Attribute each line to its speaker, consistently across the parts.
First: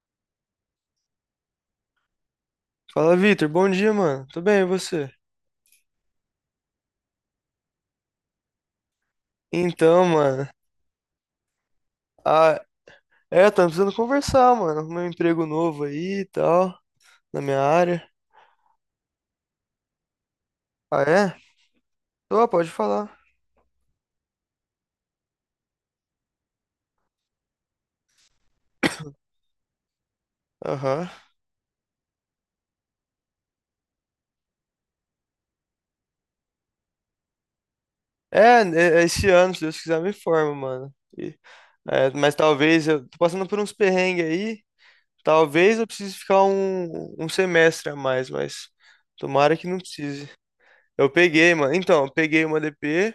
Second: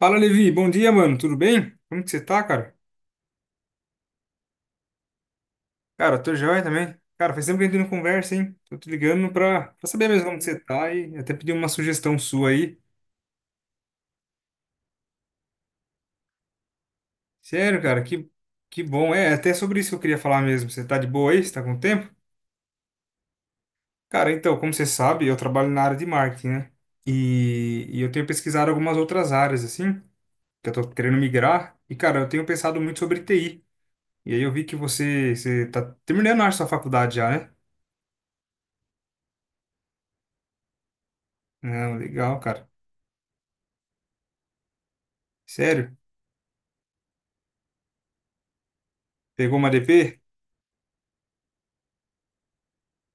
Speaker 1: Fala, Levi. Bom dia, mano. Tudo bem? Como que você tá, cara?
Speaker 2: Fala, Vitor. Bom dia, mano. Tudo bem, e você?
Speaker 1: Cara, eu tô joia também. Cara, faz tempo que a gente não conversa, hein? Tô te ligando pra
Speaker 2: Então,
Speaker 1: saber mesmo como que
Speaker 2: mano.
Speaker 1: você tá e até pedir uma sugestão sua
Speaker 2: Ah,
Speaker 1: aí.
Speaker 2: é, tá precisando conversar, mano. Meu emprego novo aí e tal, na minha
Speaker 1: Sério, cara,
Speaker 2: área.
Speaker 1: que bom. É, até sobre isso que eu queria falar mesmo. Você tá
Speaker 2: Ah,
Speaker 1: de boa
Speaker 2: é?
Speaker 1: aí? Você tá com tempo?
Speaker 2: Tô, pode falar.
Speaker 1: Cara, então, como você sabe, eu trabalho na área de marketing, né? E eu tenho pesquisado algumas outras áreas, assim, que eu tô
Speaker 2: Aham.
Speaker 1: querendo migrar. E, cara, eu tenho pensado muito sobre TI. E aí eu vi que você tá terminando a sua faculdade já, né?
Speaker 2: É, é esse ano, se Deus quiser, me forma, mano.
Speaker 1: Não,
Speaker 2: É, mas
Speaker 1: legal, cara.
Speaker 2: talvez eu tô passando por uns perrengues aí. Talvez eu
Speaker 1: Sério?
Speaker 2: precise ficar um semestre a mais, mas tomara
Speaker 1: Pegou
Speaker 2: que
Speaker 1: uma
Speaker 2: não
Speaker 1: DP?
Speaker 2: precise. Eu peguei, mano. Então, eu peguei uma DP.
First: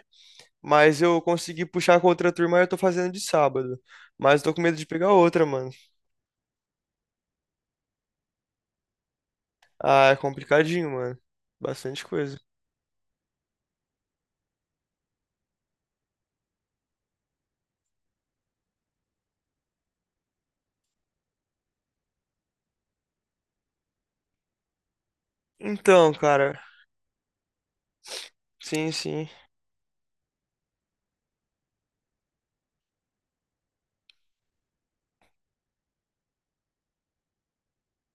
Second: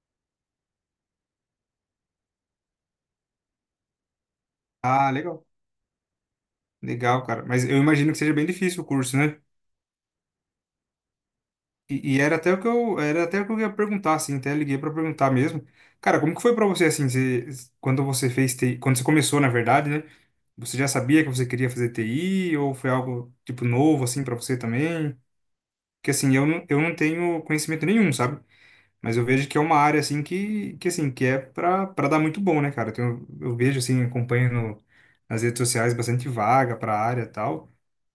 Speaker 2: Mas eu consegui puxar com outra turma e eu tô fazendo de sábado. Mas tô com medo de
Speaker 1: Ah,
Speaker 2: pegar
Speaker 1: legal.
Speaker 2: outra, mano.
Speaker 1: Legal, cara. Mas eu imagino que seja bem difícil o curso, né?
Speaker 2: Ah, é complicadinho, mano. Bastante
Speaker 1: E,
Speaker 2: coisa.
Speaker 1: era até o que eu ia perguntar, assim, até liguei pra perguntar mesmo. Cara, como que foi pra você, assim, quando você fez TI, quando você começou, na verdade, né? Você já sabia que você queria fazer TI ou foi algo, tipo, novo, assim, pra você também? Porque,
Speaker 2: Então,
Speaker 1: assim,
Speaker 2: cara.
Speaker 1: eu não tenho conhecimento nenhum, sabe?
Speaker 2: Sim,
Speaker 1: Mas eu
Speaker 2: sim.
Speaker 1: vejo que é uma área, assim, que é pra dar muito bom, né, cara? Eu vejo, assim, acompanho no- nas redes sociais bastante vaga pra área e tal.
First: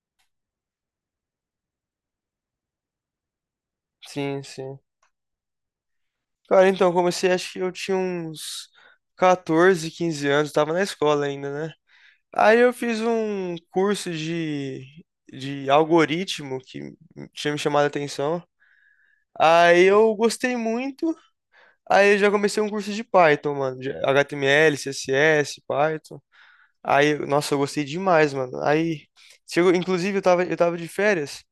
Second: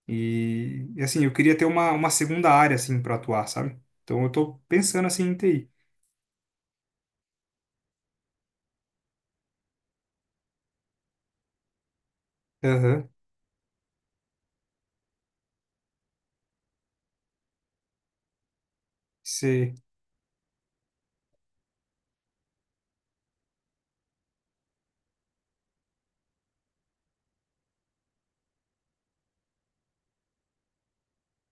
Speaker 1: Eu queria ter uma segunda área, assim, para atuar, sabe? Então eu
Speaker 2: Sim,
Speaker 1: tô
Speaker 2: sim.
Speaker 1: pensando, assim, em TI.
Speaker 2: Cara, então, eu comecei, acho que eu tinha uns 14, 15 anos. Tava na escola ainda, né? Aí eu fiz
Speaker 1: Aham,
Speaker 2: um curso de algoritmo que tinha me chamado a atenção.
Speaker 1: sei.
Speaker 2: Aí eu gostei muito. Aí eu já comecei um curso de Python, mano, de HTML, CSS, Python. Aí, nossa, eu gostei demais, mano. Aí, chegou, inclusive, eu tava de férias.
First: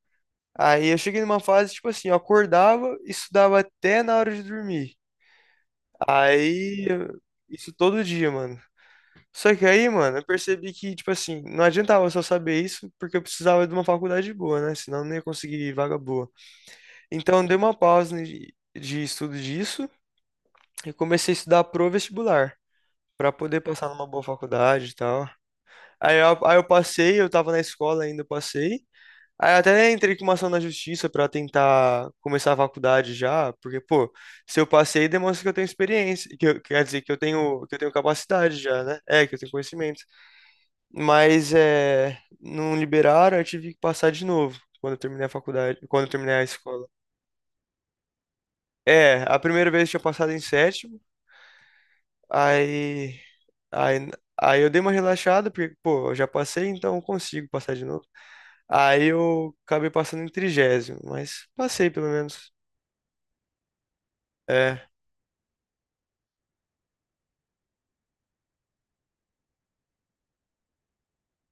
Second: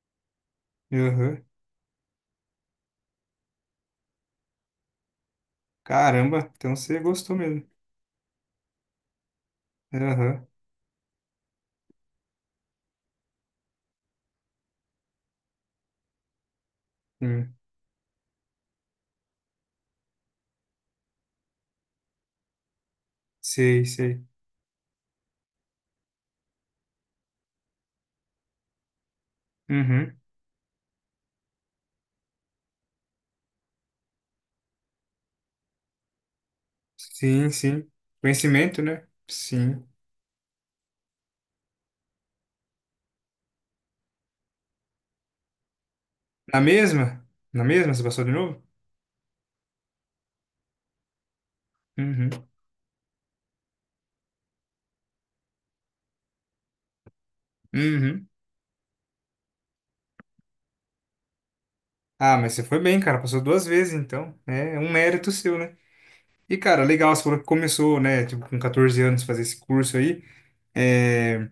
Speaker 2: Aí eu cheguei numa
Speaker 1: Aham.
Speaker 2: fase, tipo assim, eu acordava e estudava até na hora de dormir.
Speaker 1: Caramba, então
Speaker 2: Aí,
Speaker 1: você
Speaker 2: eu-
Speaker 1: gostou mesmo.
Speaker 2: isso todo dia, mano. Só que aí, mano, eu
Speaker 1: Aham,
Speaker 2: percebi que, tipo assim, não adiantava só saber isso, porque eu precisava de uma faculdade boa, né? Senão eu não ia conseguir vaga boa. Então, eu
Speaker 1: sim.
Speaker 2: dei uma pausa de estudo disso e comecei a estudar pro vestibular, pra poder
Speaker 1: Sei,
Speaker 2: passar numa boa
Speaker 1: sei.
Speaker 2: faculdade e tal. Aí eu passei, eu tava na escola ainda, eu passei. Aí eu até entrei
Speaker 1: Uhum.
Speaker 2: com uma ação na justiça pra tentar começar a faculdade já, porque, pô, se eu passei, demonstra que eu tenho experiência, que quer dizer,
Speaker 1: Sim,
Speaker 2: que eu
Speaker 1: sim.
Speaker 2: tenho capacidade
Speaker 1: Conhecimento,
Speaker 2: já, né?
Speaker 1: né?
Speaker 2: É, que eu tenho
Speaker 1: Sim.
Speaker 2: conhecimento. Mas é, não liberaram, eu tive que passar de novo quando eu terminei a faculdade, quando eu terminei a
Speaker 1: Na
Speaker 2: escola.
Speaker 1: mesma? Na mesma? Você passou de novo?
Speaker 2: É, a primeira vez eu tinha passado em sétimo,
Speaker 1: Uhum.
Speaker 2: aí, aí, aí eu dei uma relaxada, porque, pô, eu já passei, então eu consigo passar de novo.
Speaker 1: Uhum.
Speaker 2: Aí eu acabei passando em trigésimo, mas passei pelo
Speaker 1: Ah,
Speaker 2: menos.
Speaker 1: mas você foi bem, cara. Passou duas vezes, então, né? É
Speaker 2: É.
Speaker 1: um mérito seu, né? E, cara, legal, você falou que começou, né? Tipo, com 14 anos fazer esse curso aí. É,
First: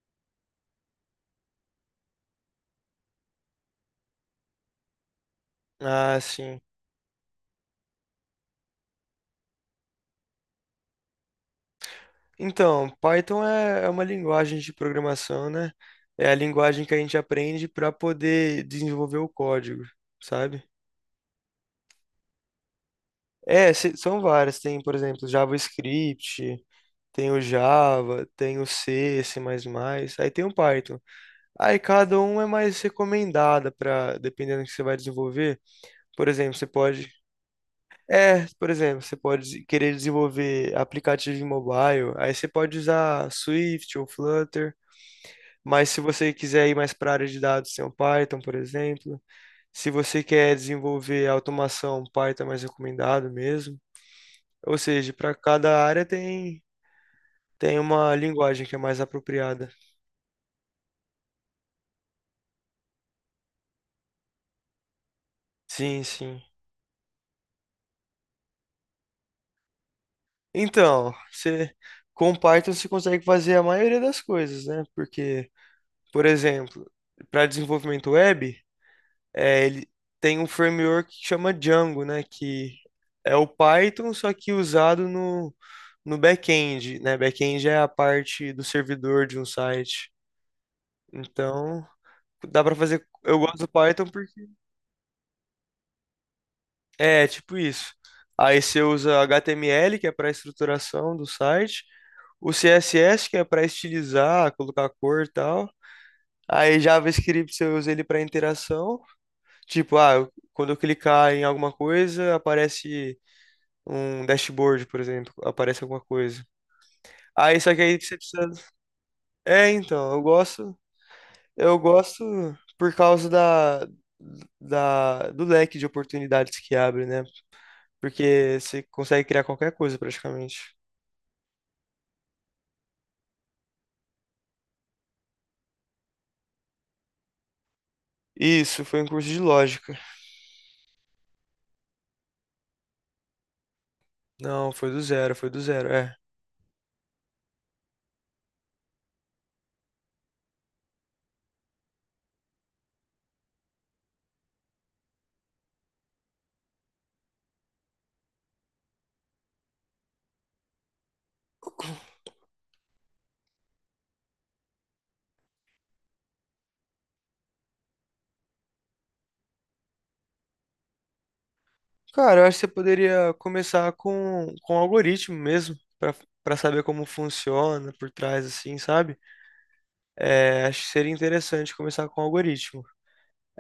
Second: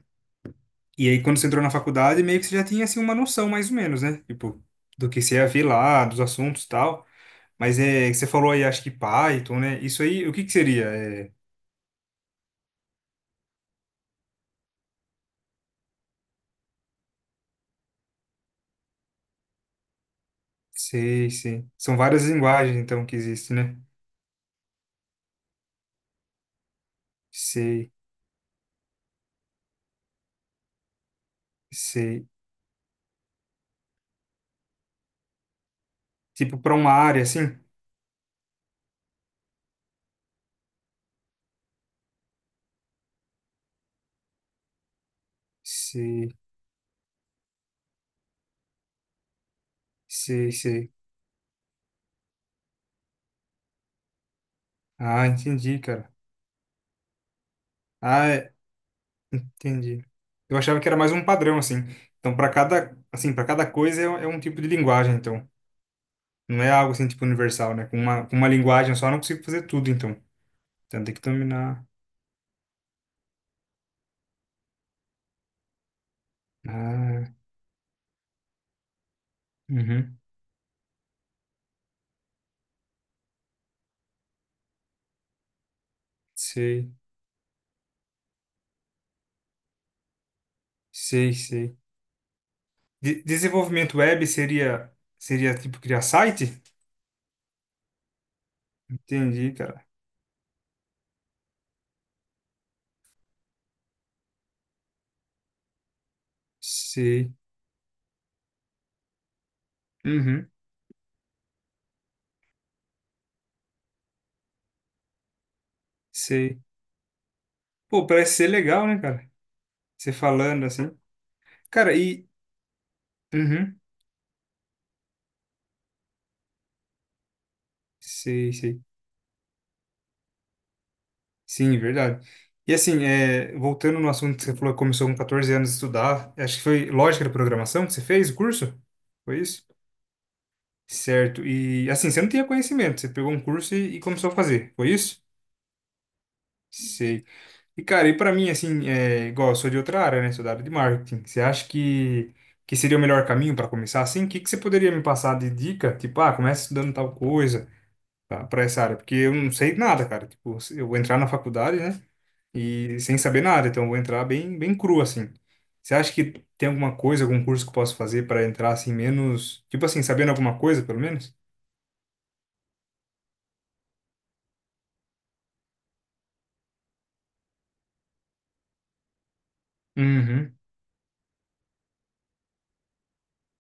Speaker 1: e aí, quando você entrou na faculdade, meio que você já tinha, assim, uma noção, mais ou menos, né? Tipo, do que você ia ver lá,
Speaker 2: Ah,
Speaker 1: dos
Speaker 2: sim.
Speaker 1: assuntos e tal. Mas é... Você falou aí, acho que Python, né? Isso aí, o que que seria? É...
Speaker 2: Então, Python é uma linguagem de programação, né? É a linguagem que a gente aprende para poder desenvolver o código, sabe?
Speaker 1: Sei, sei. São várias linguagens, então, que existem,
Speaker 2: É,
Speaker 1: né?
Speaker 2: são várias. Tem, por exemplo, JavaScript, tem o
Speaker 1: Sei,
Speaker 2: Java, tem o C, C++, aí tem o Python. Aí cada
Speaker 1: sei.
Speaker 2: um é mais recomendada para, dependendo do que você vai desenvolver. Por exemplo,
Speaker 1: Tipo,
Speaker 2: você
Speaker 1: para uma
Speaker 2: pode.
Speaker 1: área, assim?
Speaker 2: É, por exemplo, você pode querer desenvolver aplicativo em mobile, aí você pode usar Swift ou Flutter. Mas se
Speaker 1: Sei,
Speaker 2: você quiser ir mais para a área de dados, tem o Python, por exemplo. Se você
Speaker 1: sei,
Speaker 2: quer
Speaker 1: sei.
Speaker 2: desenvolver automação, Python é mais recomendado mesmo. Ou seja,
Speaker 1: Ah,
Speaker 2: para
Speaker 1: entendi,
Speaker 2: cada área
Speaker 1: cara.
Speaker 2: tem, tem uma
Speaker 1: Ah, é,
Speaker 2: linguagem que é mais apropriada.
Speaker 1: entendi. Eu achava que era mais um padrão, assim. Então, para cada coisa é um tipo de linguagem, então.
Speaker 2: Sim, sim.
Speaker 1: Não é algo assim, tipo, universal, né? Com com uma linguagem só eu não consigo fazer tudo, então. Então,
Speaker 2: Então,
Speaker 1: tem que
Speaker 2: você,
Speaker 1: dominar.
Speaker 2: com Python você consegue fazer a maioria das coisas, né? Porque, por exemplo,
Speaker 1: Ah,
Speaker 2: para desenvolvimento web, é, ele
Speaker 1: uhum.
Speaker 2: tem um framework que chama Django, né? Que é o Python, só que usado no
Speaker 1: Sei,
Speaker 2: back-end, né? Back-end é a parte do servidor de um site.
Speaker 1: sei, sei.
Speaker 2: Então, dá para fazer.
Speaker 1: De-
Speaker 2: Eu gosto do
Speaker 1: desenvolvimento
Speaker 2: Python
Speaker 1: web
Speaker 2: porque
Speaker 1: seria, seria, tipo, criar site?
Speaker 2: é tipo isso. Aí você usa
Speaker 1: Entendi, cara.
Speaker 2: HTML, que é para estruturação do site, o CSS, que é para estilizar, colocar cor e tal. Aí
Speaker 1: Sei.
Speaker 2: JavaScript você usa ele para interação. Tipo, ah,
Speaker 1: Uhum.
Speaker 2: quando eu clicar em alguma coisa, aparece um dashboard, por exemplo, aparece alguma coisa.
Speaker 1: Sei.
Speaker 2: Aí só que aí
Speaker 1: Pô,
Speaker 2: você
Speaker 1: parece ser
Speaker 2: precisa.
Speaker 1: legal, né, cara?
Speaker 2: É, então,
Speaker 1: Você
Speaker 2: eu
Speaker 1: falando
Speaker 2: gosto,
Speaker 1: assim.
Speaker 2: eu
Speaker 1: Cara,
Speaker 2: gosto
Speaker 1: e...
Speaker 2: por causa
Speaker 1: Uhum.
Speaker 2: do leque de oportunidades que abre, né?
Speaker 1: Sei,
Speaker 2: Porque
Speaker 1: sei.
Speaker 2: você consegue criar qualquer coisa praticamente.
Speaker 1: Sim, verdade. E assim, é, voltando no assunto que você falou que começou com 14 anos a estudar, acho que foi lógica da programação que você fez o curso?
Speaker 2: Isso, foi um curso de
Speaker 1: Foi isso?
Speaker 2: lógica.
Speaker 1: Certo. E assim, você não tinha conhecimento, você pegou um curso e começou a
Speaker 2: Não,
Speaker 1: fazer, foi isso?
Speaker 2: foi do zero, é.
Speaker 1: Sei. E cara, e pra mim, assim, é, igual eu sou de outra área, né? Sou da área de marketing. Você acha que seria o melhor caminho para começar assim? O que você poderia me passar de dica? Tipo, ah, começa estudando tal coisa, para essa área, porque eu não sei nada, cara. Tipo, eu vou entrar na faculdade, né? E sem saber nada, então eu vou entrar bem cru assim. Você acha que tem alguma coisa, algum curso que eu posso fazer para entrar assim menos, tipo assim, sabendo alguma coisa, pelo menos?
Speaker 2: Cara, eu acho que você poderia começar com algoritmo mesmo, para saber como funciona por trás, assim, sabe?
Speaker 1: Uhum.
Speaker 2: É, acho que seria interessante começar com algoritmo.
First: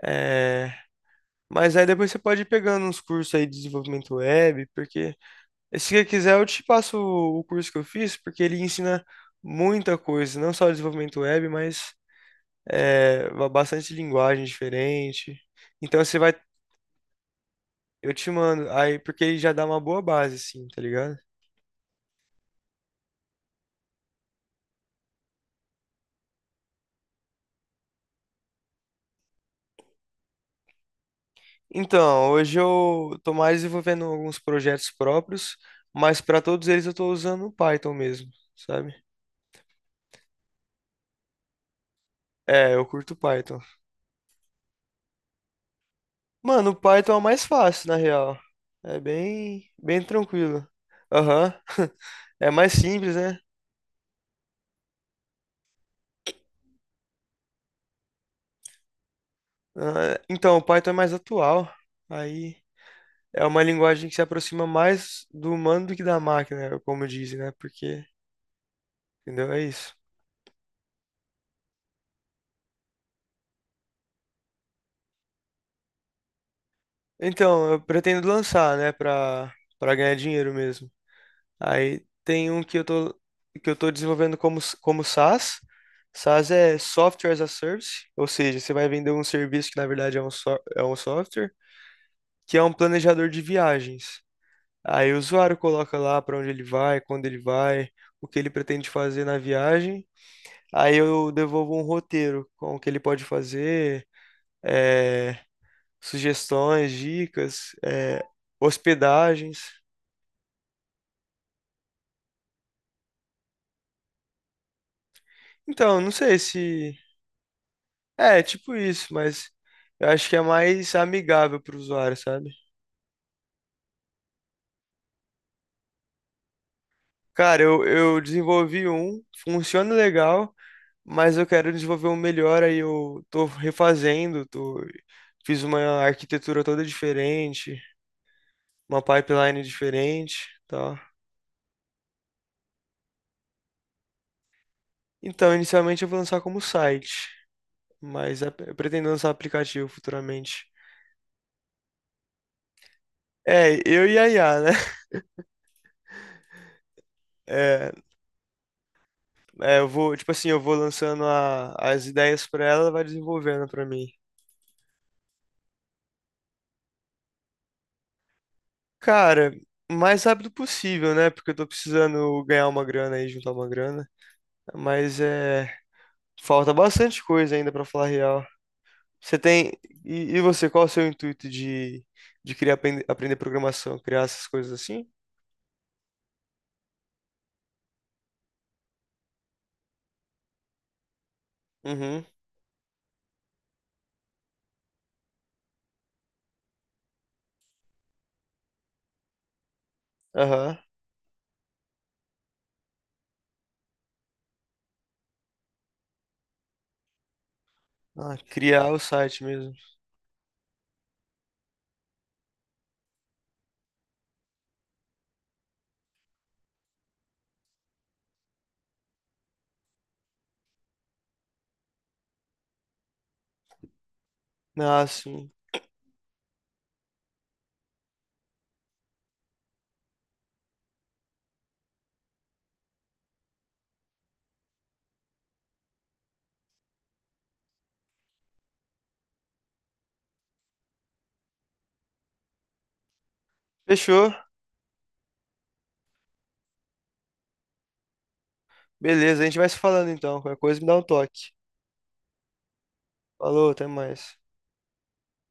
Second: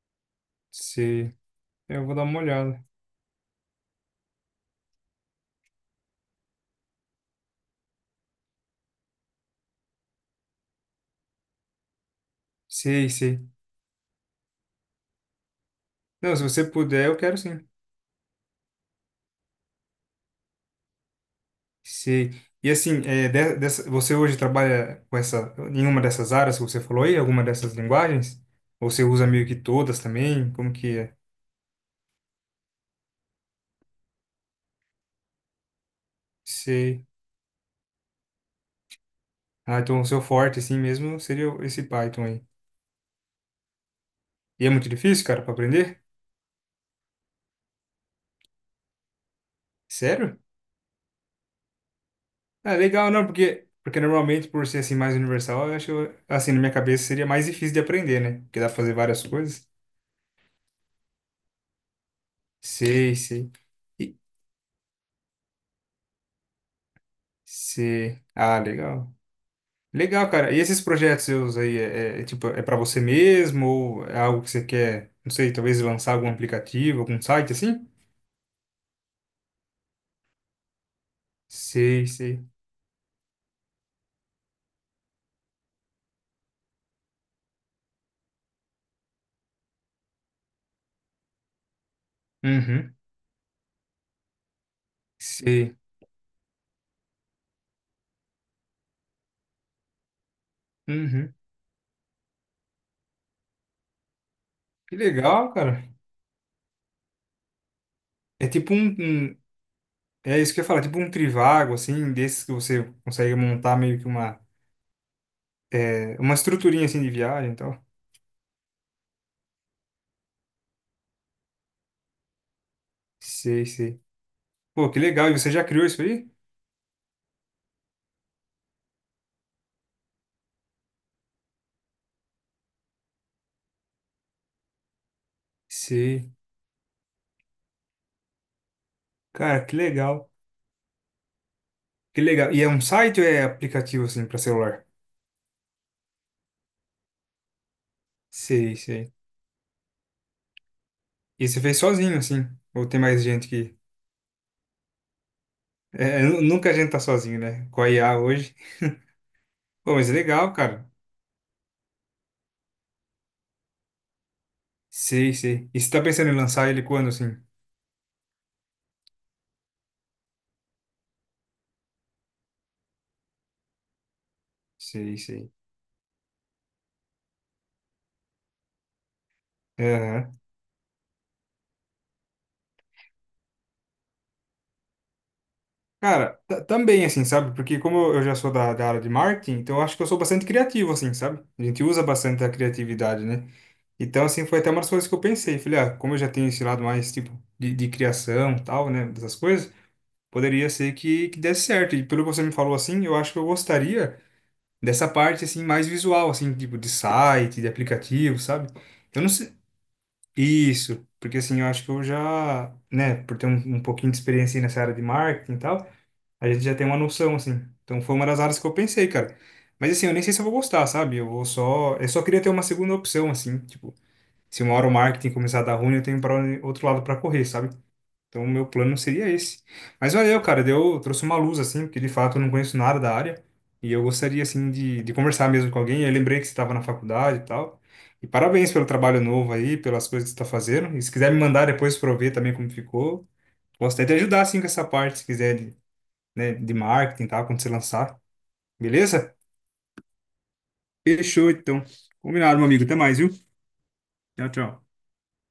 Speaker 2: É.
Speaker 1: Sei.
Speaker 2: Mas aí
Speaker 1: É, eu
Speaker 2: depois
Speaker 1: vou
Speaker 2: você
Speaker 1: dar uma
Speaker 2: pode ir
Speaker 1: olhada.
Speaker 2: pegando uns cursos aí de desenvolvimento web, porque se você quiser eu te passo o curso que eu fiz, porque ele ensina muita coisa, não só desenvolvimento web, mas
Speaker 1: Sei,
Speaker 2: é,
Speaker 1: sei.
Speaker 2: bastante linguagem diferente. Então você vai,
Speaker 1: Não, se você puder, eu quero sim.
Speaker 2: eu te mando aí, porque ele já dá uma boa base, assim, tá ligado?
Speaker 1: Sei. E assim, é, você hoje trabalha com essa, em uma dessas áreas que você falou aí, alguma dessas linguagens? Ou você usa meio que todas também? Como que é?
Speaker 2: Então, hoje eu tô mais desenvolvendo alguns projetos próprios, mas para todos eles eu
Speaker 1: Sei.
Speaker 2: tô usando o Python mesmo, sabe?
Speaker 1: Ah, então o seu forte, assim mesmo, esse Python aí.
Speaker 2: É, eu curto Python.
Speaker 1: E é muito difícil, cara, pra aprender?
Speaker 2: Mano, o Python é o mais fácil, na real. É bem, bem
Speaker 1: Sério?
Speaker 2: tranquilo. Aham. É mais
Speaker 1: Ah, legal,
Speaker 2: simples,
Speaker 1: não,
Speaker 2: né?
Speaker 1: porque normalmente, por ser assim mais universal, eu acho, assim, na minha cabeça seria mais difícil de aprender, né? Porque dá pra fazer várias coisas.
Speaker 2: Ah, então, o Python é mais atual. Aí
Speaker 1: Sei,
Speaker 2: é
Speaker 1: sei.
Speaker 2: uma linguagem que
Speaker 1: E-
Speaker 2: se aproxima mais do humano do que da máquina, como dizem, né?
Speaker 1: Sei. Ah, legal.
Speaker 2: Entendeu? É isso.
Speaker 1: Legal, cara. E esses projetos seus aí, tipo, é pra você mesmo ou é algo que você quer, não sei, talvez lançar algum aplicativo, algum site
Speaker 2: Então, eu
Speaker 1: assim?
Speaker 2: pretendo lançar, né, Pra para ganhar dinheiro mesmo. Aí
Speaker 1: Sei, sei.
Speaker 2: tem um que eu tô desenvolvendo como, como SaaS. SaaS é Software as a Service, ou seja, você vai vender um serviço que na verdade é um, é um software, que é um
Speaker 1: Uhum.
Speaker 2: planejador de viagens. Aí o usuário
Speaker 1: Sei.
Speaker 2: coloca lá para onde ele vai, quando ele vai, o que ele pretende fazer na viagem. Aí eu
Speaker 1: Uhum.
Speaker 2: devolvo um roteiro com o que ele pode fazer,
Speaker 1: Que
Speaker 2: eh,
Speaker 1: legal, cara.
Speaker 2: sugestões, dicas,
Speaker 1: É tipo
Speaker 2: hospedagens.
Speaker 1: é isso que eu ia falar, tipo um trivago, assim, desses que você consegue montar meio que uma,
Speaker 2: Então, não
Speaker 1: é, uma
Speaker 2: sei
Speaker 1: estruturinha,
Speaker 2: se.
Speaker 1: assim, de viagem e tal.
Speaker 2: É, tipo isso, mas eu acho que é mais amigável para o usuário, sabe?
Speaker 1: Sei, sei. Pô, que legal. E você já criou isso aí?
Speaker 2: Cara, eu desenvolvi um, funciona legal, mas eu quero desenvolver um melhor, aí eu tô refazendo, tô, fiz uma
Speaker 1: Sei.
Speaker 2: arquitetura toda diferente, uma pipeline
Speaker 1: Cara, que legal.
Speaker 2: diferente, tá?
Speaker 1: Que legal. E é um site ou é aplicativo, assim, pra celular?
Speaker 2: Então, inicialmente eu vou lançar como site, mas eu
Speaker 1: Sei,
Speaker 2: pretendo
Speaker 1: sei.
Speaker 2: lançar um aplicativo futuramente.
Speaker 1: E você fez sozinho, assim? Ou tem mais gente que...
Speaker 2: É, eu e a IA, né?
Speaker 1: É, nunca a gente tá sozinho, né? Com a
Speaker 2: É,
Speaker 1: IA hoje.
Speaker 2: eu
Speaker 1: Pô, mas é
Speaker 2: vou, tipo assim,
Speaker 1: legal,
Speaker 2: eu vou
Speaker 1: cara.
Speaker 2: lançando as ideias pra ela, ela vai desenvolvendo pra mim.
Speaker 1: Sei, sei. E você tá pensando em lançar ele quando, assim?
Speaker 2: Cara, o mais rápido possível, né? Porque eu tô precisando ganhar uma grana aí, juntar uma grana.
Speaker 1: Sei,
Speaker 2: Mas
Speaker 1: sei.
Speaker 2: é. Falta bastante coisa ainda pra falar a real. Você tem. E você, qual é o seu intuito de criar, aprender programação? Criar essas coisas assim?
Speaker 1: Cara, também assim, sabe? Porque como eu já sou da área de marketing, então eu acho que eu sou bastante criativo, assim, sabe? A gente usa
Speaker 2: Uhum.
Speaker 1: bastante a criatividade, né? Então, assim, foi até uma das coisas que eu pensei. Falei, ah, como eu já tenho esse lado mais, tipo, de criação e tal, né? Dessas coisas, poderia
Speaker 2: Aham.
Speaker 1: ser que desse certo. E pelo que você me falou, assim, eu acho que eu gostaria dessa parte, assim, mais visual, assim, tipo, de site, de
Speaker 2: Ah,
Speaker 1: aplicativo, sabe?
Speaker 2: criar o
Speaker 1: Eu não
Speaker 2: site
Speaker 1: sei...
Speaker 2: mesmo.
Speaker 1: Isso, porque assim, eu acho que eu já, né, por ter um pouquinho de experiência aí nessa área de marketing e tal, a gente já tem uma noção, assim. Então foi uma das áreas que eu pensei, cara. Mas assim, eu nem sei se eu vou gostar, sabe? Eu vou só. Eu só queria ter uma segunda opção, assim. Tipo, se uma hora o
Speaker 2: Ah,
Speaker 1: marketing
Speaker 2: sim.
Speaker 1: começar a dar ruim, eu tenho para outro lado para correr, sabe? Então o meu plano seria esse. Mas valeu, cara. Deu, trouxe uma luz, assim, porque de fato eu não conheço nada da área. E eu gostaria, assim, de conversar mesmo com alguém. Eu lembrei que você estava na faculdade e tal. E parabéns pelo trabalho novo aí, pelas coisas que você está fazendo. E se quiser me mandar depois para eu ver também como ficou. Posso até te
Speaker 2: Fechou.
Speaker 1: ajudar, assim, com essa parte, se quiser, de, né, de marketing e tal, quando você lançar. Beleza?
Speaker 2: Beleza, a gente vai se falando então. Qualquer coisa me dá um
Speaker 1: Fechou,
Speaker 2: toque.
Speaker 1: então. Combinado, meu amigo. Até mais, viu?
Speaker 2: Falou, até mais.
Speaker 1: Tchau, tchau.